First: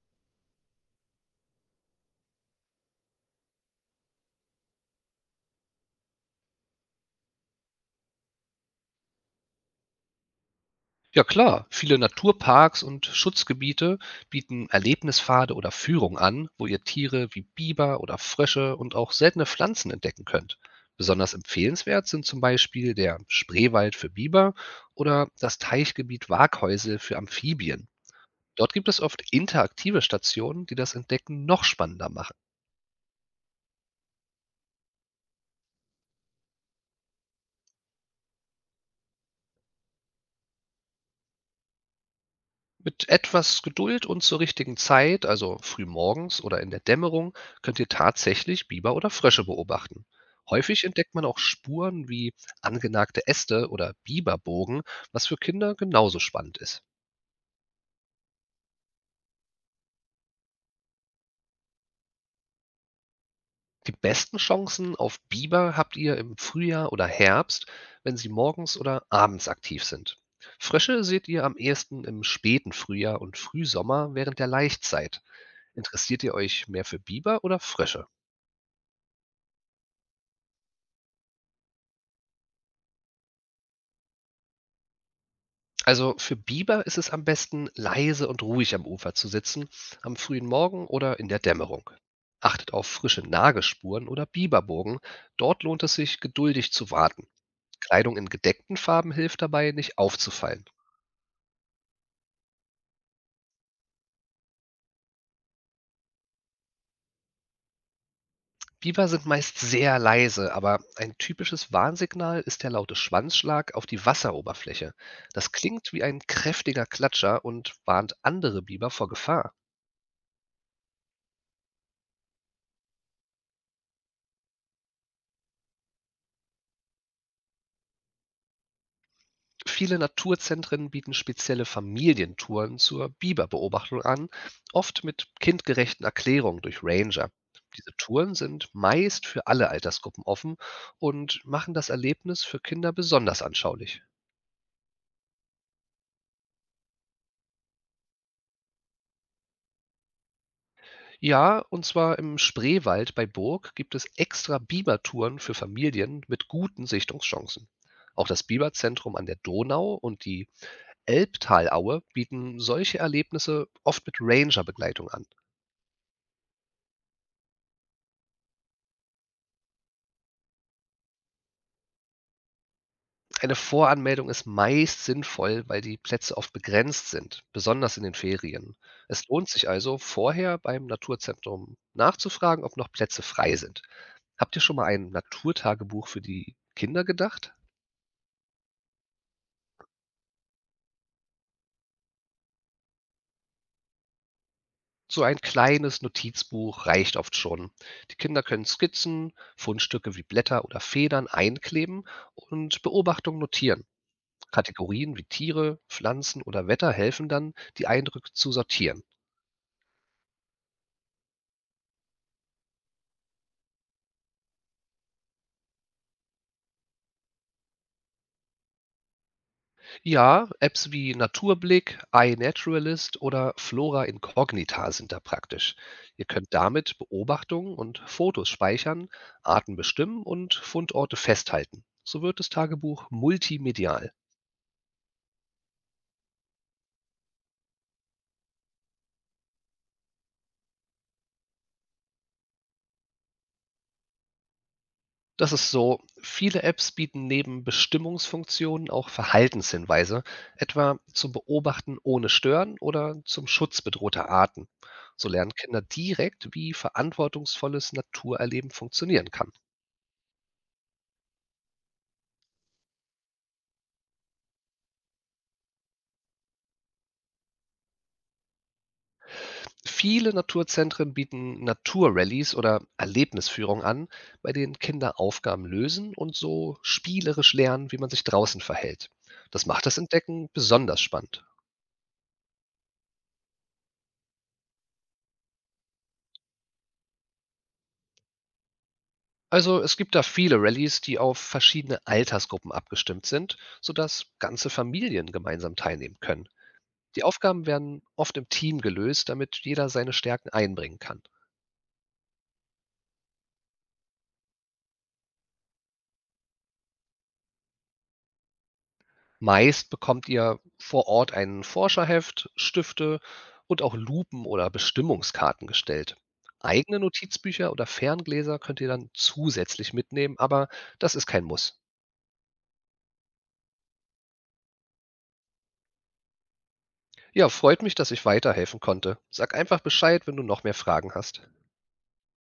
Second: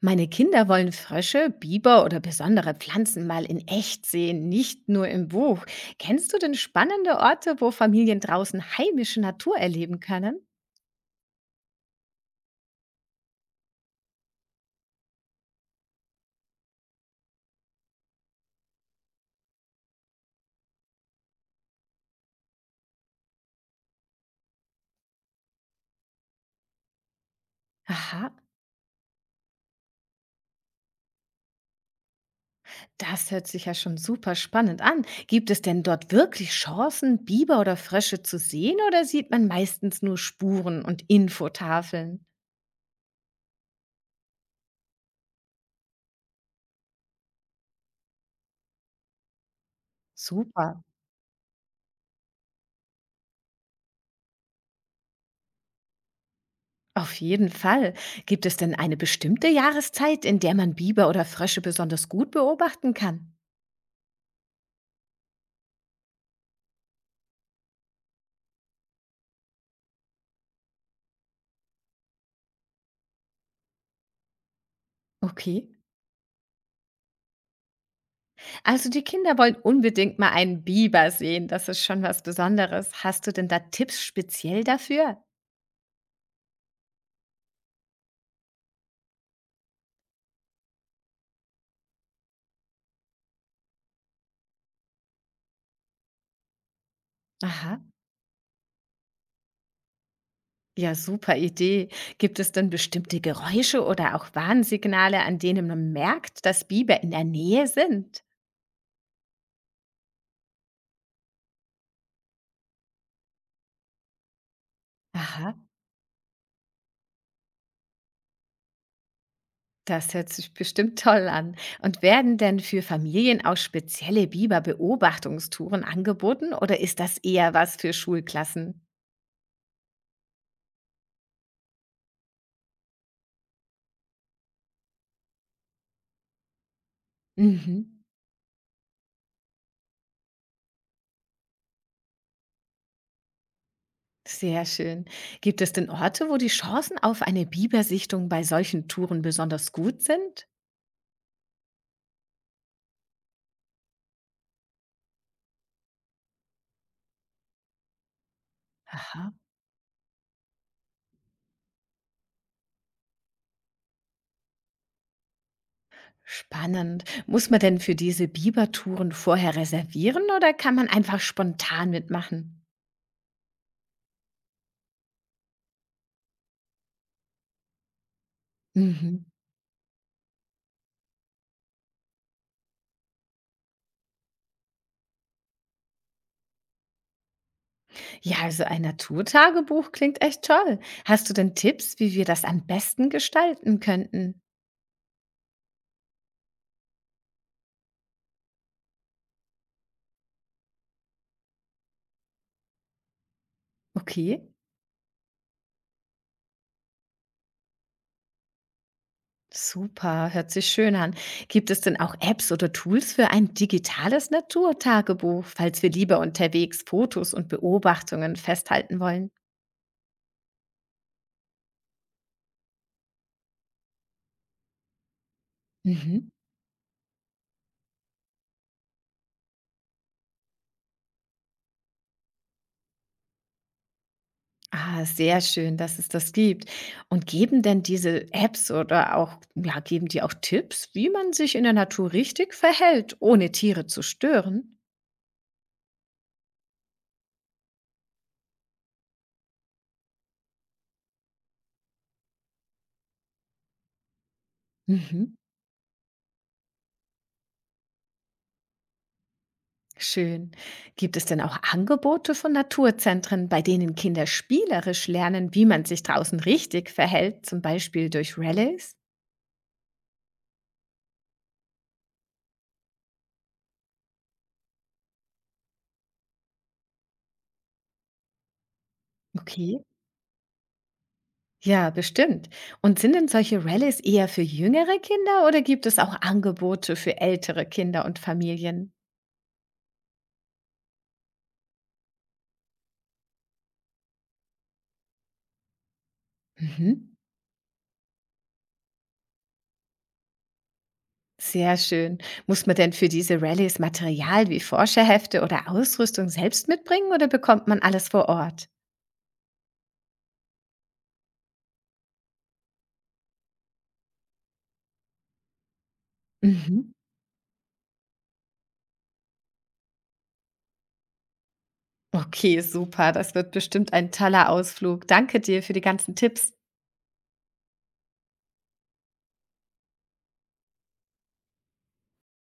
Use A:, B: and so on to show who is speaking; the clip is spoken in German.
A: Meine Kinder wollen Frösche, Biber oder besondere Pflanzen mal in echt sehen, nicht nur im Buch. Kennst du denn spannende Orte, wo Familien draußen heimische Natur erleben können?
B: Ja klar, viele Naturparks und Schutzgebiete bieten Erlebnispfade oder Führungen an, wo ihr Tiere wie Biber oder Frösche und auch seltene Pflanzen entdecken könnt. Besonders empfehlenswert sind zum Beispiel der Spreewald für Biber oder das Teichgebiet Waaghäusel für Amphibien.
A: Aha,
B: Dort gibt es oft interaktive Stationen, die das Entdecken noch spannender machen.
A: das hört sich ja schon super spannend an. Gibt es denn dort wirklich Chancen, Biber oder Frösche zu sehen oder sieht man meistens nur Spuren und Infotafeln?
B: Mit etwas Geduld und zur richtigen Zeit, also frühmorgens oder in der Dämmerung, könnt ihr tatsächlich Biber oder Frösche beobachten.
A: Super.
B: Häufig entdeckt man auch Spuren wie angenagte Äste oder Biberbogen, was für Kinder genauso spannend ist.
A: Auf jeden Fall. Gibt es denn eine bestimmte Jahreszeit, in der man Biber oder Frösche besonders gut beobachten kann?
B: Die besten Chancen auf Biber habt ihr im Frühjahr oder Herbst, wenn sie morgens oder abends aktiv sind. Frösche seht ihr am ehesten im späten Frühjahr und Frühsommer während der Laichzeit.
A: Okay.
B: Interessiert ihr euch mehr für Biber oder Frösche?
A: Also die Kinder wollen unbedingt mal einen Biber sehen. Das ist schon was Besonderes. Hast du denn da Tipps speziell dafür?
B: Also für Biber ist es am besten, leise und ruhig am Ufer zu sitzen, am frühen Morgen oder in der Dämmerung. Achtet auf frische Nagespuren oder Biberburgen. Dort lohnt es sich, geduldig zu warten.
A: Aha.
B: Kleidung in gedeckten Farben hilft dabei, nicht aufzufallen.
A: Ja, super Idee. Gibt es denn bestimmte Geräusche oder auch Warnsignale, an denen man merkt, dass Biber in der Nähe sind?
B: Biber sind meist sehr leise, aber ein typisches Warnsignal ist der laute Schwanzschlag auf die Wasseroberfläche. Das
A: Aha,
B: klingt wie ein kräftiger Klatscher und warnt andere Biber vor Gefahr.
A: das hört sich bestimmt toll an. Und werden denn für Familien auch spezielle Biber-Beobachtungstouren angeboten oder ist das eher was für Schulklassen?
B: Viele Naturzentren bieten spezielle Familientouren zur Biberbeobachtung an, oft mit kindgerechten Erklärungen durch Ranger. Diese
A: Mhm.
B: Touren sind meist für alle Altersgruppen offen und machen das Erlebnis für Kinder besonders anschaulich.
A: Sehr schön. Gibt es denn Orte, wo die Chancen auf eine Bibersichtung bei solchen Touren besonders gut sind?
B: Ja, und zwar im Spreewald bei Burg gibt es extra Bibertouren für Familien mit guten Sichtungschancen. Auch das Biberzentrum an
A: Aha,
B: der Donau und die Elbtalaue bieten solche Erlebnisse oft mit Ranger-Begleitung an.
A: spannend. Muss man denn für diese Bibertouren vorher reservieren oder kann man einfach spontan mitmachen?
B: Eine Voranmeldung ist meist sinnvoll, weil die Plätze oft begrenzt sind, besonders in den Ferien.
A: Mhm.
B: Es lohnt sich also, vorher beim Naturzentrum nachzufragen, ob noch Plätze frei sind. Habt ihr schon mal ein Naturtagebuch für die Kinder gedacht?
A: Ja, also ein Naturtagebuch klingt echt toll. Hast du denn Tipps, wie wir das am besten gestalten könnten?
B: So ein kleines Notizbuch reicht oft schon. Die Kinder können Skizzen, Fundstücke wie Blätter oder Federn einkleben und Beobachtungen notieren.
A: Okay.
B: Kategorien wie Tiere, Pflanzen oder Wetter helfen dann, die Eindrücke zu sortieren.
A: Super, hört sich schön an. Gibt es denn auch Apps oder Tools für ein digitales Naturtagebuch, falls wir lieber unterwegs Fotos und Beobachtungen festhalten wollen?
B: Ja, Apps wie Naturblick, iNaturalist oder Flora Incognita sind da praktisch. Ihr
A: Mhm.
B: könnt damit Beobachtungen und Fotos speichern, Arten bestimmen und Fundorte festhalten. So wird das Tagebuch multimedial.
A: Ah, sehr schön, dass es das gibt. Und geben denn diese Apps oder auch, ja, geben die auch Tipps, wie man sich in der Natur richtig verhält, ohne Tiere zu stören?
B: Das ist so, viele Apps bieten neben Bestimmungsfunktionen auch Verhaltenshinweise, etwa zum Beobachten ohne Stören oder zum Schutz bedrohter Arten. So
A: Mhm.
B: lernen Kinder direkt, wie verantwortungsvolles Naturerleben funktionieren kann.
A: Schön. Gibt es denn auch Angebote von Naturzentren, bei denen Kinder spielerisch lernen, wie man sich draußen richtig verhält, zum Beispiel durch Rallyes?
B: Viele Naturzentren bieten Naturrallies oder Erlebnisführungen an, bei denen Kinder Aufgaben lösen und so spielerisch lernen, wie man sich draußen verhält. Das
A: Okay.
B: macht das Entdecken besonders spannend.
A: Ja, bestimmt. Und sind denn solche Rallyes eher für jüngere Kinder oder gibt es auch Angebote für ältere Kinder und Familien?
B: Also es gibt da viele Rallyes, die auf verschiedene Altersgruppen abgestimmt sind, sodass ganze Familien gemeinsam teilnehmen können.
A: Mhm.
B: Die Aufgaben werden oft im Team gelöst, damit jeder seine Stärken einbringen kann.
A: Sehr schön. Muss man denn für diese Rallyes Material wie Forscherhefte oder Ausrüstung selbst mitbringen oder bekommt man alles vor Ort?
B: Meist bekommt ihr vor Ort ein Forscherheft, Stifte und auch Lupen oder Bestimmungskarten gestellt.
A: Mhm.
B: Eigene Notizbücher oder Ferngläser könnt ihr dann zusätzlich mitnehmen, aber das ist kein Muss.
A: Okay, super. Das wird bestimmt ein toller Ausflug. Danke dir für die ganzen Tipps.
B: Ja, freut mich, dass ich weiterhelfen konnte. Sag einfach Bescheid, wenn du noch mehr Fragen hast.